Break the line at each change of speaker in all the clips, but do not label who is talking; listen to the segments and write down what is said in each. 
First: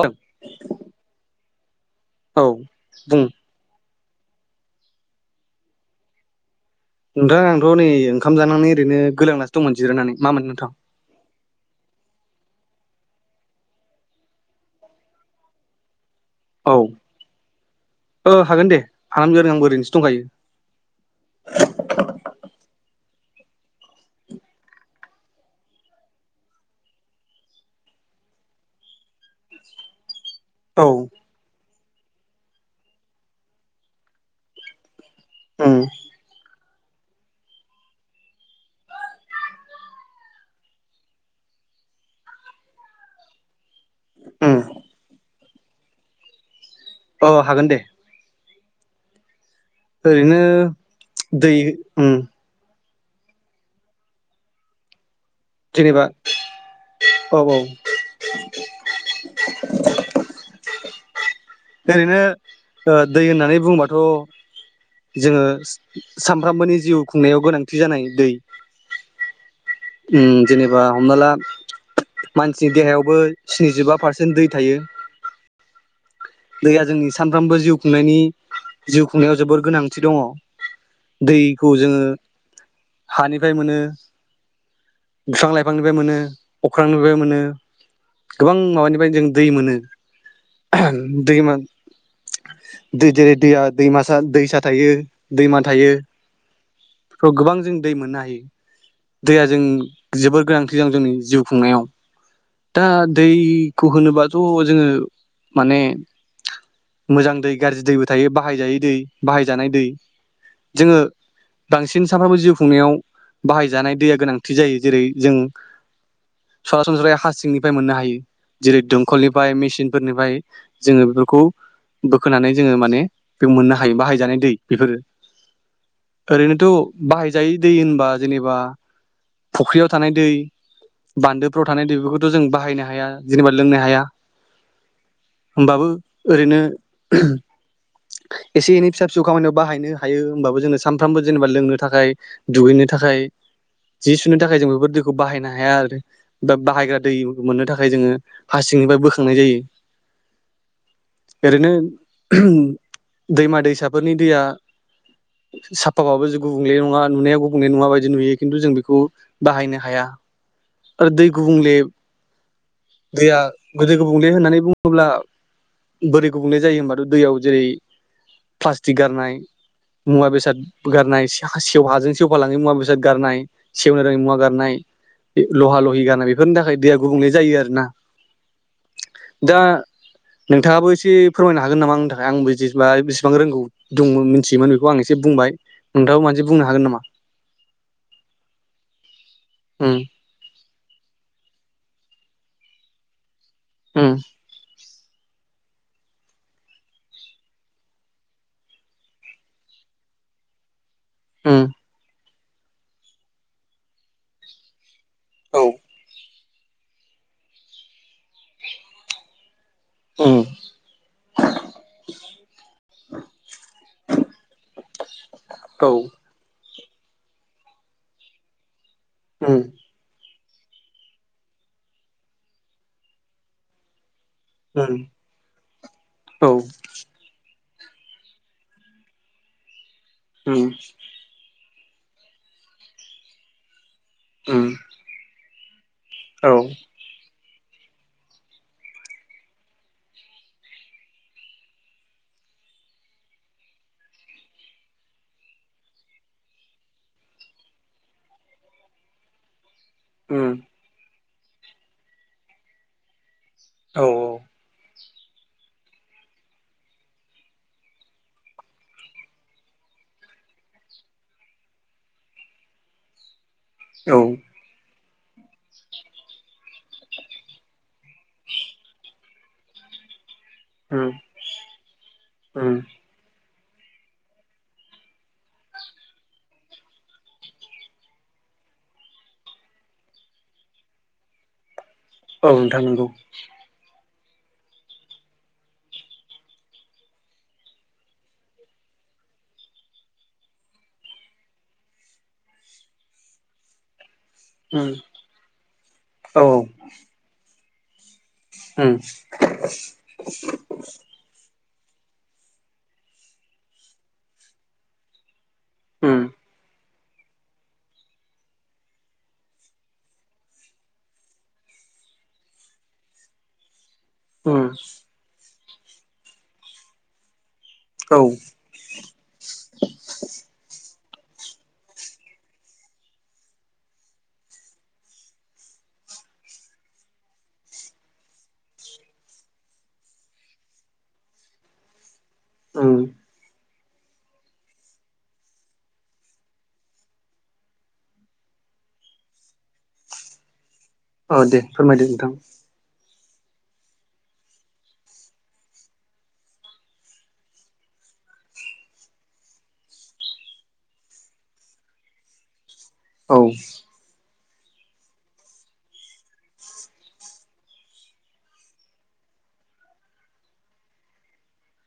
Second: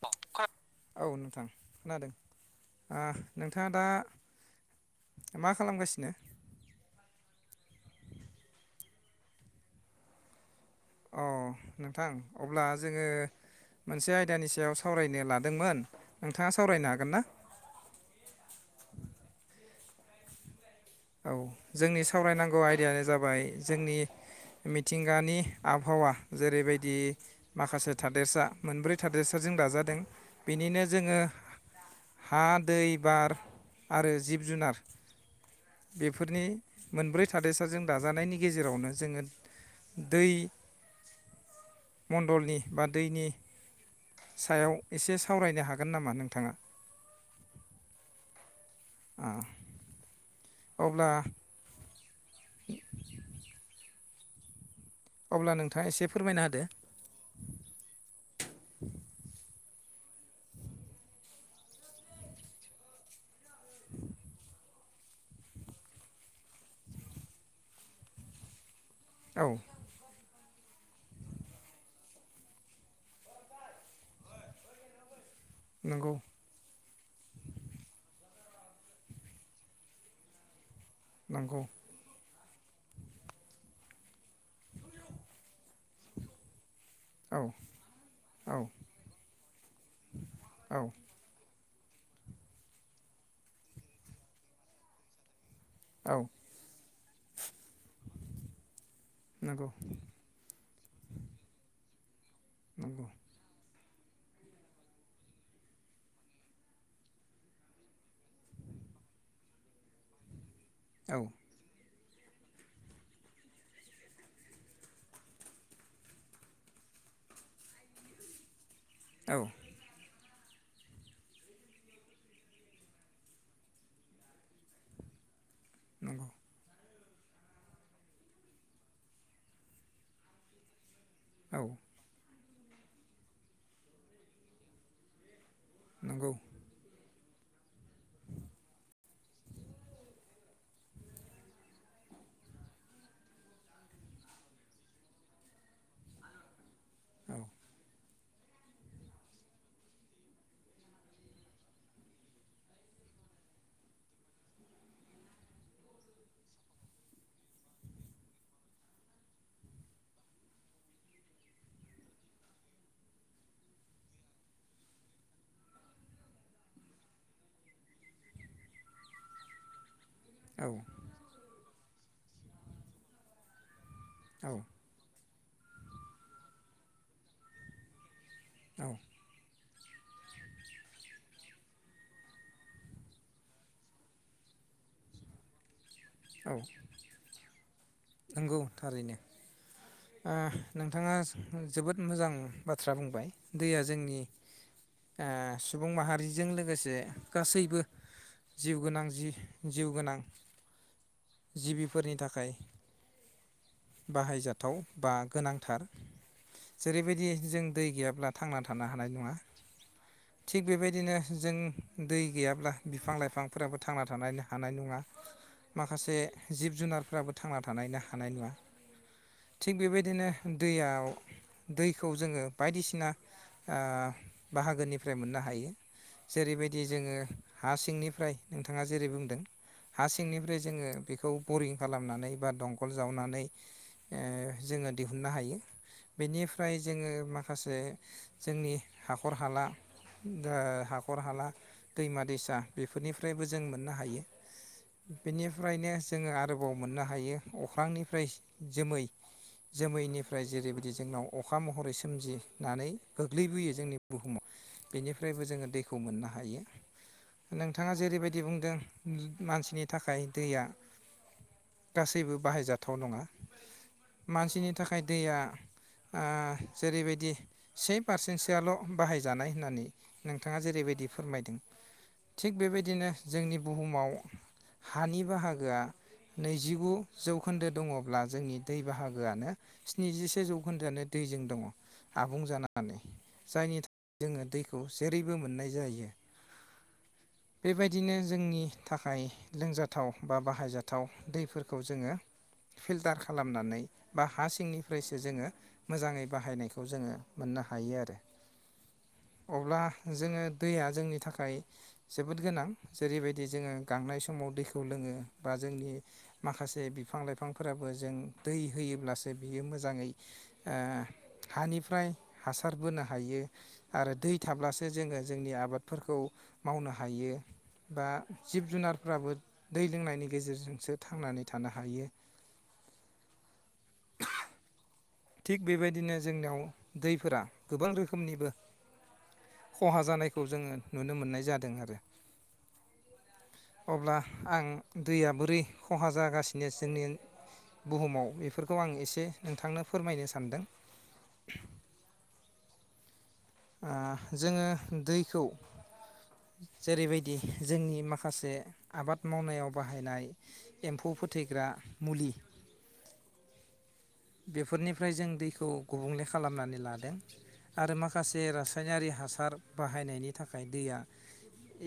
औ
[unintelligible] औ नोंथां खोनादों
औ
ओ
बुं
नोंथाङा दा मा खालामगासिनो?
नोंथां आंथ' नै ओंखाम जानानै ओरैनो गोलांनासो दंमोन जिरनानै मा मोनो नोंथां?
अ नोंथां अब्ला जोङो मोनसे आयदानि सायाव सावरायनो लादोंमोन। नोंथाङा
औ
सावरायनो हागोन ना
ओ हागोन दे आं आंबोरैनोसो दंखायो।
औ जोंनि सावरायनांगौ आयदायानो जाब बाय जोंनि मिथिंगानि आबहावा जेरैबायदि माखासे थादेरसा मोनब्रै थादेरसाजों दाजादों। बिनिनो
औ
जोङो हा दै बार आरो जिब जुनार
उम
बेफोरनि मोनब्रै थादैसाजों दाजानायनि गेजेरावनो जोङो दै मण्डलनि बा दैनि
उम
सायाव एसे सावरायनो हागोन नामा नोंथाङा?
अ हागोन दे
आ।
दिनो दैयो उम।
अब्ला नोंथाङा एसे
जेनेबा
फोरमायना होदो
औ औ। [inaudible] ओरैनो ओ दै होननानै बुंबाथ' जोङो सामफ्रामबोनि जिउ खुंनायाव गोनांथि जानाय दै।
औ।
उम जेनेबा हमना ला मानसिनि देहायावबो स्निजिबा पारसेन्ट दै थायो।
नंगौ
दैया जोंनि सानफ्रोमबो जिउ खुंनायनि जिउ खुंनायाव जोबोर गोनांथि दङ।
नंगौ
दैखौ जोङो हानिफ्राय मोनो। बिफां लाइफ फांनिफ्राय मोनो अख्रांनिफ्राय
औ
मोनो
औ
गोबां माबानिफ्राय जों दै मोनो
औ
[unintelligible] दैमा। दै देरै दैया दैमासा दैसा थायो ‌दैमा थायो
औ
बेफ्राव गोबां जों दै मोननो हायो। [inaudible] दैया जों
नंगौ
जिबोर गोनांथि दं जोंनि जिउ खुंनायाव। दा
नंगौ
दै खौ होनोबाथ' जोङो माने मोजां दै गाज्रि दैबो थायो बाहायजायै दै बाहायजानाय दै। जोङो
औ
बांसिन सिन सानफ्रोमबो जिउ खुंनायाव बाहायजानाय दैया गोनांथि जायो जेरै जों सरासनस्रै हा सिंनिफ्राय मोननो हायो। जेरै
औ
दंखलनिफाय मेसिन फोरनिफाय जोङो बेफोरखौ बोखोनानै जोङो माने बे मोननो हायो बाहायजानाय दै बेफोरो
नंगौ
ओरैनोथ' बाहायजायि दै होनबा जेनेबा फुख्रियाव थानाय दै
औ
बान्दोफ्राव थानाय दैखौथ' जों बाहाय बाहायनो हाया जेनेबा लोंनो हाया। होमबाबो
नंगौ
ओरैनो एसे एनै फिसा फिसौ खामानियाव बाहायनो हायो होमबाबो जोङो सानफ्रामबो जेनेबा लोंनो थाखाय दुगैनो थाखाय जि सुनो थाखाय जों बेफोर दैखौ बाहायनो हाया आरो बा बाहायग्रा दै
औ
मोननो थाखाय जोङो हासिंनिफ्राय बोखांनाय जायो ओरैनो दैमा दैसाफोरनि दैया साफाबाबो जों गुबुंले नङा नुनाया गुबुंले नङा बायदि नुयो खिन्थु जों बे खौ बाहायनो हाया आरो दै गुबुंले दैया गोदो गुबुंले होननानै बुङोब्ला बोरै गुबुंले जायो होनबाथ' दैयाव जेरै प्लास्टिक गारनाय मुवा बेसाद
औ
गारनायस सेवहाजों सेवफालाङ मुवा बेसाद गारनाय सेवनो रोङै मुवा
औ
गारनाय बे लहा लहि गारनाय बेफोरनि थाखाय दैया गुबुंले जायो आरोोना
औ
दा नोंथाङाबो एसे फोरमायनो हागोन नामा आंनि थाखाय आंबो बिदिबा बेसिबां रोंगौ दंमोन मिथियोमोन बेखौ आं एसे बुंबाय नोंथाब मादि
औ
बुंनो हागोन नामा?
[inaudible] ओ
उम
नोंथाङा जोबोद मोजां बाथ्रा बुंबाय दैया
उम
जोंनि ओ सुबुं माहारिजों लोगोसे गासैबो जिउ गोनां जि जिउ गोनां
उम
जिबिफोरनि थाखाय बाहायजा थाव बा
औ
गोनांथार जेरैबायदि जों दै गैयाब्ला थांना थानो हानाय नङा
उम
थिग बेबायदिनो जों दै गैयाब्ला बिफां लाइफांफोराबो थांना थानो हानाय नङा
औ
माखासे जिबुन जुनारफोराबो थांना थानायनो हानाय
उम
थिग बेबायदिनो दैयाव दैखौ जोङो बायदिसिना
उम
बाहागोनिफ्राय मोननो हायो
औ
जेरैबायदि जोङो हा सिंनिफ्राय नोंथाङा जेरै बुंदों हा सिंनिफ्राय
उम
जोङो बेखौ बरिं खालामनानै बा दंखल जावनानै ओ
उम
जोङो दिहुननो हायो
औ
बेनिफ्राय जोङो माखा माखासे जोंनि हाखर हाला ओ हाखर हाला दैमा दैसा बेफोरनिफ्रायबो जों मोननो हायो बेनिफ्रायनो जोङो आरोबाव मोननो हायो अख्रांनिफ्राय जोमै जोमैनिफ्राय
उम
जेरैबायदि जोंनाव अखा महरै सोमजिनानै गो गोग्लैबोयो जोंनि
औ
बुहुमाव बेनिफ्रायबो जोङो दैखौ मोननो हायो नोंथाङा जेरैबायदि बुंदों मानसिनि थाखाय दैया गासैबो बाहायजाथाव नङा
औ
मानसिनि थाखाय दैया ओ जेरैबायदि से पारसेन्टसोआल बाहायजानाय होननानै नोंथाङा जेरैबायदि
उम
फोरमायदों थिग
उम
बेबायदिनो जोंनि बुहुमाव हानि बाहागोआ नैजिगु जौखोन्दो दङब्ला जोंनि दै बाहागोआनो स्निजिसे जौखोन्दोआनो दैजों दङ। आबुं
औ नोंथां
जानानै
नंगौ
जायनि थाखाय जोङो दैखौ जेरैबो मोननाय जायो। बेबायदिनो जोंनि थाखाय लोंजाथाव बा बाहायजाथाव दैफोरखौ जोङो फिल्टार खालामनानै बा हा
उम
सिंनिफ्रायसो जोङो मोजाङै
औ
बाहायनायखौ जोङो मोननो हा हायो आरो।
उम।
अब्ला जोङो दैया जोंनि थाखाय जोबोद गोनां जेरैबायदि जोङो गांनाय समाव दैखौ लोङो बा जोंनि
उम
माखासे बिफां लाइफांफोराबो जों दै होयोब्लासो बियो मोजाङै ओ हानिफ्राय हासार बोनो हायो। आरो दै
उम
थाब्लासो जोङो जोंनि आबाद फोरखौ मावनो हायो। बा
औ
जिब जुनारफ्राबो दै लोंनायनि गेजेरजोंसो थांनानै थानो हायो। थिग बेबायदिनो जोंनियाव दैफोरा गोबां रोखोमनिबो खहा जानायखौ जोङो नुनो मोननाय जादों आरो।
उम।
अब्ला आं दैया बोरै खहा जागासिनो जोंनि बुहुमाव बेफोरखौ आं एसे नोंथांनो फोरमायनो सानदों
औ दे फोरमायदो नोंथां।
ओ जोङो दैखौ जेरैबायदि जोंनि माखासे आबाद मावनायाव बाहायनाय एम्फौ फोथैग्रा मुलि
औ।
बेफोरनिफ्राय जों दैखौ गुबुंले खालामनानै लादों आरो माखासे रासायनारि हासार बाहायनायनि थाखाय दैया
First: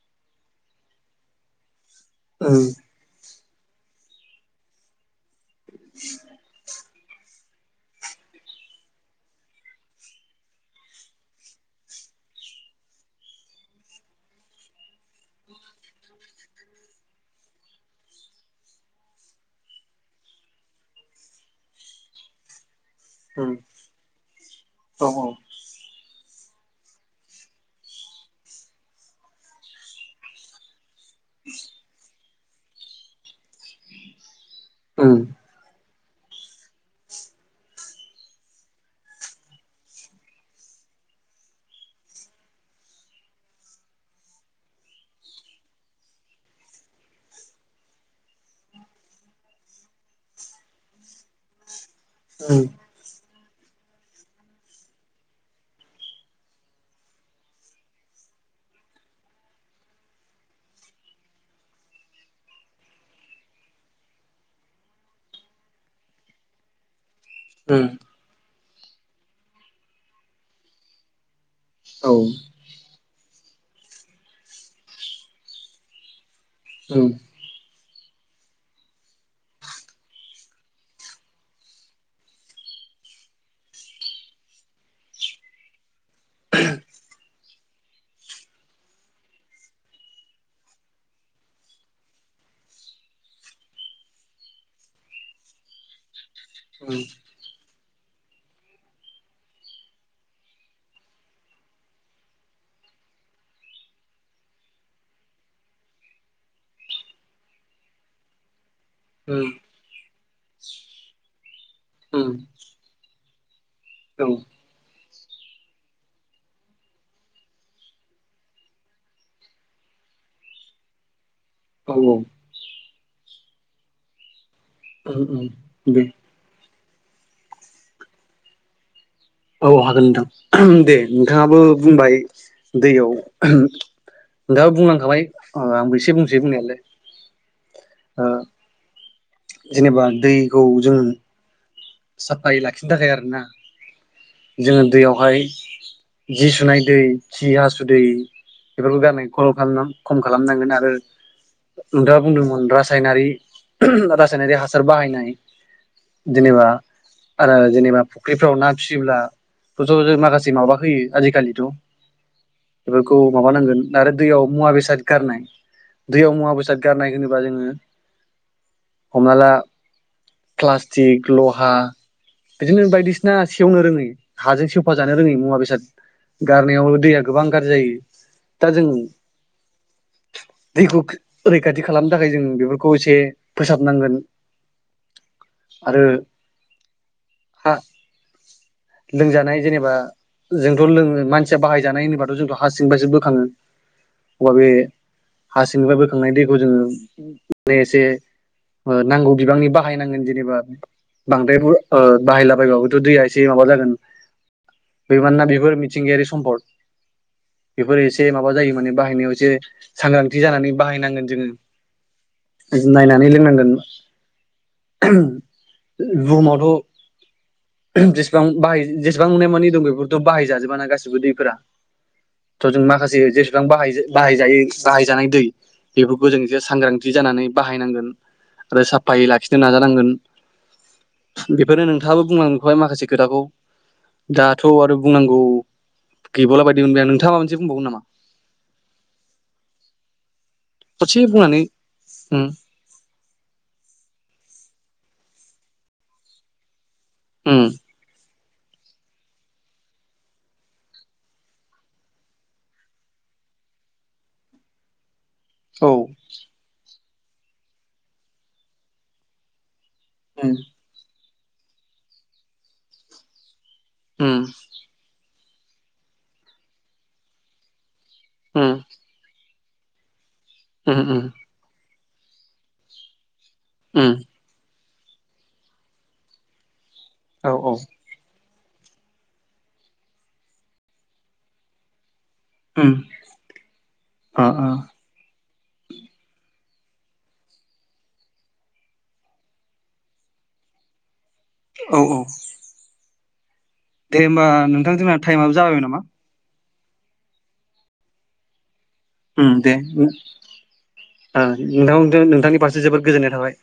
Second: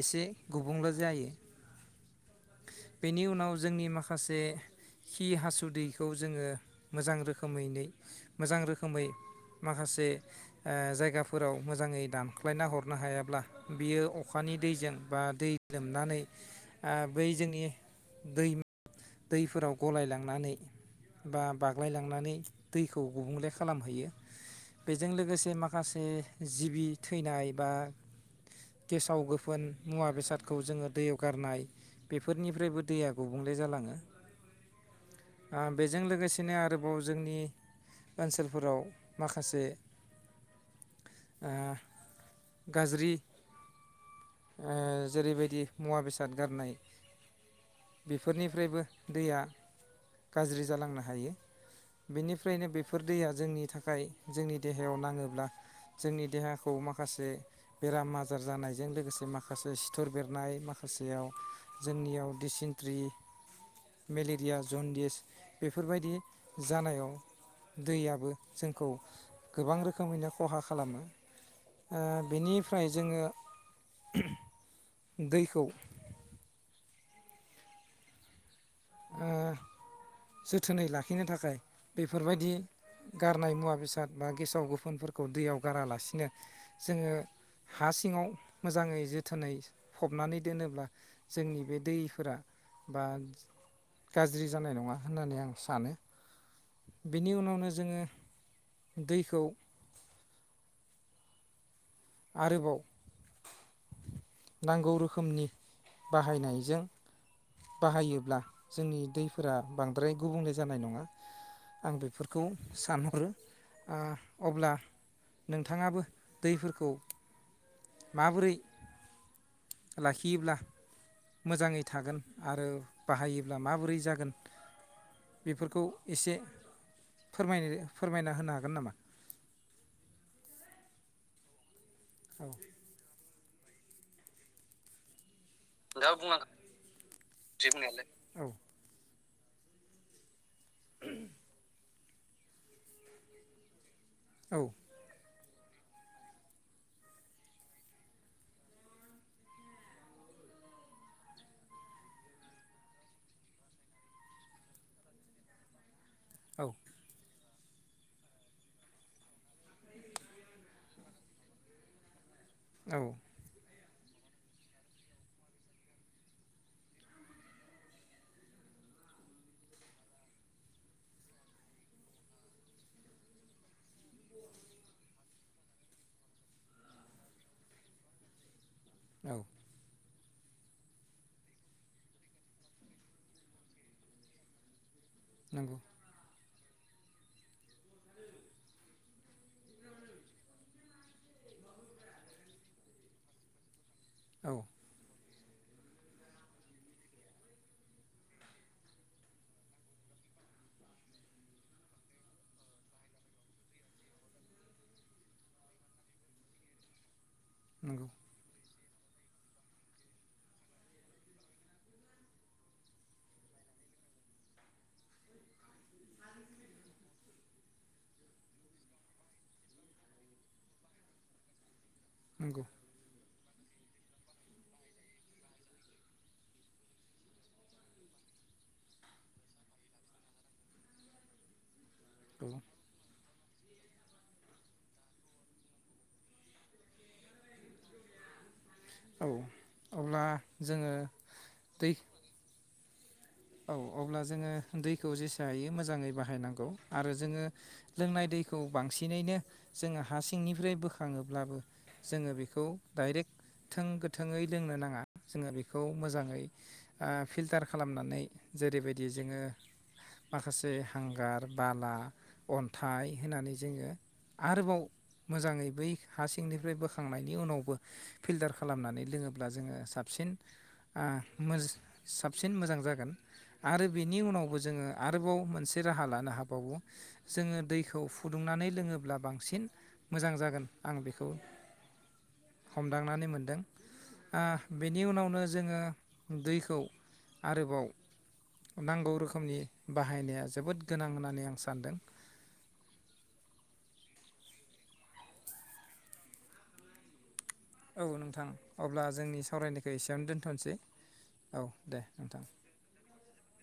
एसे गुबुंले जायो।
उम
बेनि उनाव जोंनि माखासे खि हासुदैखौ जोङो मोजां रोखोमैनो मोजां रोखोमै माखासे ओ जायगाफोराव मोजाङै दानख्लायना हरनो हायाब्ला बियो अखानि दैजों बा दैफोराव गलायलांनानै बा बाग्लायलांनानै दैखौ गुबुंले
उम
खालामहैयो
औ
बेजों
उम
लोगोसे माखासे जिबि थैनाय बा गेसाव गोफोन मुवा बेसादखौ जोङो दैैयाव गारनाय बेफोरनिफ्रायबो दैया गुबुंले जालाङो।
उम।
ओ बेजों लोगोसेनो आरोबाव जोंनि ओनसोलफोराव माखासे ओ गाज्रि ओ जेरैबायदि मुवा बेसाद गारनाय बेफोरनिफ्रायबो दैया गाज्रि जालांनो हायो।
उम औ
बेनिफ्रायनो बेफोर दैया जोंनि थाखाय जोंनि देहायाव नाङोब्ला जोंनि देहाखौ माखासे बेराम आजार जानायजों लोगोसे माखासे सिथर बेरनाय माखासेयाव जोंनियाव दिसेन्ट्रि मेलेरिया जनडिस बेफोरबायदि जानायाव दैयाबो जोंखौ गोबां रोखोमैनो खहा खालामो। ओ
औ
बिनिफ्राय जोङो दैखौ
औ
ओ जोथोनै लाखिनो थाखाय बेफोरबायदि गारनाय मुवा बेसाद बा गेसाव गोफोनफोरखौ दैयाव गारालासि नो जोङो हा सिङाव मोजाङै जोथोनै फबनानै दोनोब्ला जोंनि बे दैफोरा बा गाज्रि जानाय नङा होननानै आं सानो। बेनि उनावनो जोङो दैखौ आरोबाव नांगौ रोखोमनि बाहायनायजों बाहायोब्ला जोंनि दैफोरा बांद्राय गुबुंले जानाय नङा आं बेफोरखौ सानहरो ओ अब्ला नोंथाङाबो दैफोरखौ माबोरै लाखियोब्ला मोजाङै थागोन आरो बाहायोब्ला माबोरै जागोन।
उम
बेफोरखौ
उम दे
एसे फोरमायनो फोरमायना होनो हागोन नामा?
औ हागोन नोंथां दे नोंथाङाबो बुंबाय
औ
दैयाव नोंथाङा बुंलांखाबाय अ आंबो एसे
नोंथाङा
बुंनोसै
बुंलांखाबाय
बुंनायालाय
बुंनायालाय
अ
औ
जेनेबा दैखौ जों साफायै लाखिनो थाखाय आरोना।
औ
जों दैयावहाय जि सुनाय दै सि हासु दै बेफोरखौ गारनानै ख' खम खालामनांगोन आरो नोंथाङा बुंदोंमोन रासायनारि रासायनारि हासार बाहायनाय
औ
जेनेबा आरो जेनेबा फुख्रिफ्राव ना फिसियोब्ला बेथ' ज माखासे माबा होयो आजिखालिथ'
औ
बेफोरखौ माबानांगोन। आरो दैयाव मुवा बेसाद गारनाय दैयाव मुवा बेसाद गारनाय होनोबा जोङो हमना ला प्लास्टिक लहा बिदिनो बायदिसिना सेवनो रोङै हाजों सेवफा जानो रोङै मुवा बेसाद गारनायाव दैया गोबां गाज्रि जायो। दा जोङो
औ
दैखौ रैखाथि खालामनो थाखाय जों बेफोरखौ एसे फोसाबनांगोन।
नंगौ
आरो हा लोंजानाय जेनेबा जोंथ' लोङो मानसिया बाहायजानाय होनबाथ' जोंथ' हा सिंबासो बोखाङो
औ
[unintelligible] हासिंनिफ्राय बोखांनाय दैखौ जोङो माने एसे ओ नांगौ बिबांनि बाहायनांगोन जेनेबा बांद्रायबो ओ बाहायला बायबाबोथ' दैया एसे माबा जागोन बे मानोना बेफोर मिथिंगायारि सम्पद बेफोर
नंगौ
एसे माबा जायो माने बाहायनायाव एसे सांग्रांथि जाना बाहाय नांगोन जोङो नायनानै नै लोंनांगोन बुहुमावथ' जेसेबां जेसेबां नुनाय मानि दं बेफोरथ' बाहायजाजोब ना गासिबो दैफोरा
नंगौ
थ' जों माखासे ज बिबां बाहायजायै बाहायजानाय दै बेफोरखौ जों एसे सांग्रांथि जानानै बाहायनांगोन आरो साफायै लाखिनो नाजानांगोन बेफोरनो नों थांआबो
औ
बुंलांजोबखाबाय माखसे खोथाखौ दाथ' आरो बुंनांगौ गैबावला बायदि मोनबाय आं नोंथाङा माबा मोनसे बुंबावगोन नामा?
औ अब्ला जोङो
ससे बुंनानानै
दै
ओम
औ अब्ला जोङो दैखौ जेसे हायो मोजाङै बाहायनांगौ आरो जोङो
उम
लोंनाय दैखौ खौ बांसिनैनो जोङो हा सिंनिफ्राय बोखाङोब्लाबो जोङो बेखौ डाइरेक्ट थों गोथोै लोंनो नाङा जोङो बेखौ
औ
मोजाङै ओ फिल्टार खालामनानै जेरैबायदि जोङो
उम
माखासे हांगार बाला अन्थाय होनानै जोङो
उम
आरोबाव मोजाङै बै हा सिंनिफ्राय बोखांनायनि उनावबो फिल्टार
उम
खालामनानै लोङो ब्ला जोङो साबसिन
उम
ओ
उम
मोज साबसिन मोजां जागोन आरो
उम
बिनि उनावबो जोङो आरोबाव मोनसे राहा लानो हाबावो
औ
जोङो
औ
दैखौ फु दुंनानै लोङोब्ला बांसिन मोजां जागोन आं बेखौ
उम
हमदांनानै मोनदों ओ बेनि उनावनो जोङो दैखौ आरोबाव नांगौ रोखोमनि बाहायनाया जोबोद गोनां होननानै आं सानदों
औ औ दे होमबा नोंथां जोंना टाइमाबो जाबायबो नामा?
औ नोंथां अब्ला जोंनि
उम
सावरायनायखौ
दे
एसेयावनो दोनथ'सै
ओ
औ दे नोंथां
नोंथांनि फारसे जोबोद गोजोननाय थाबाय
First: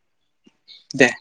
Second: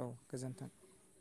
औ गोजोन्थों।
दे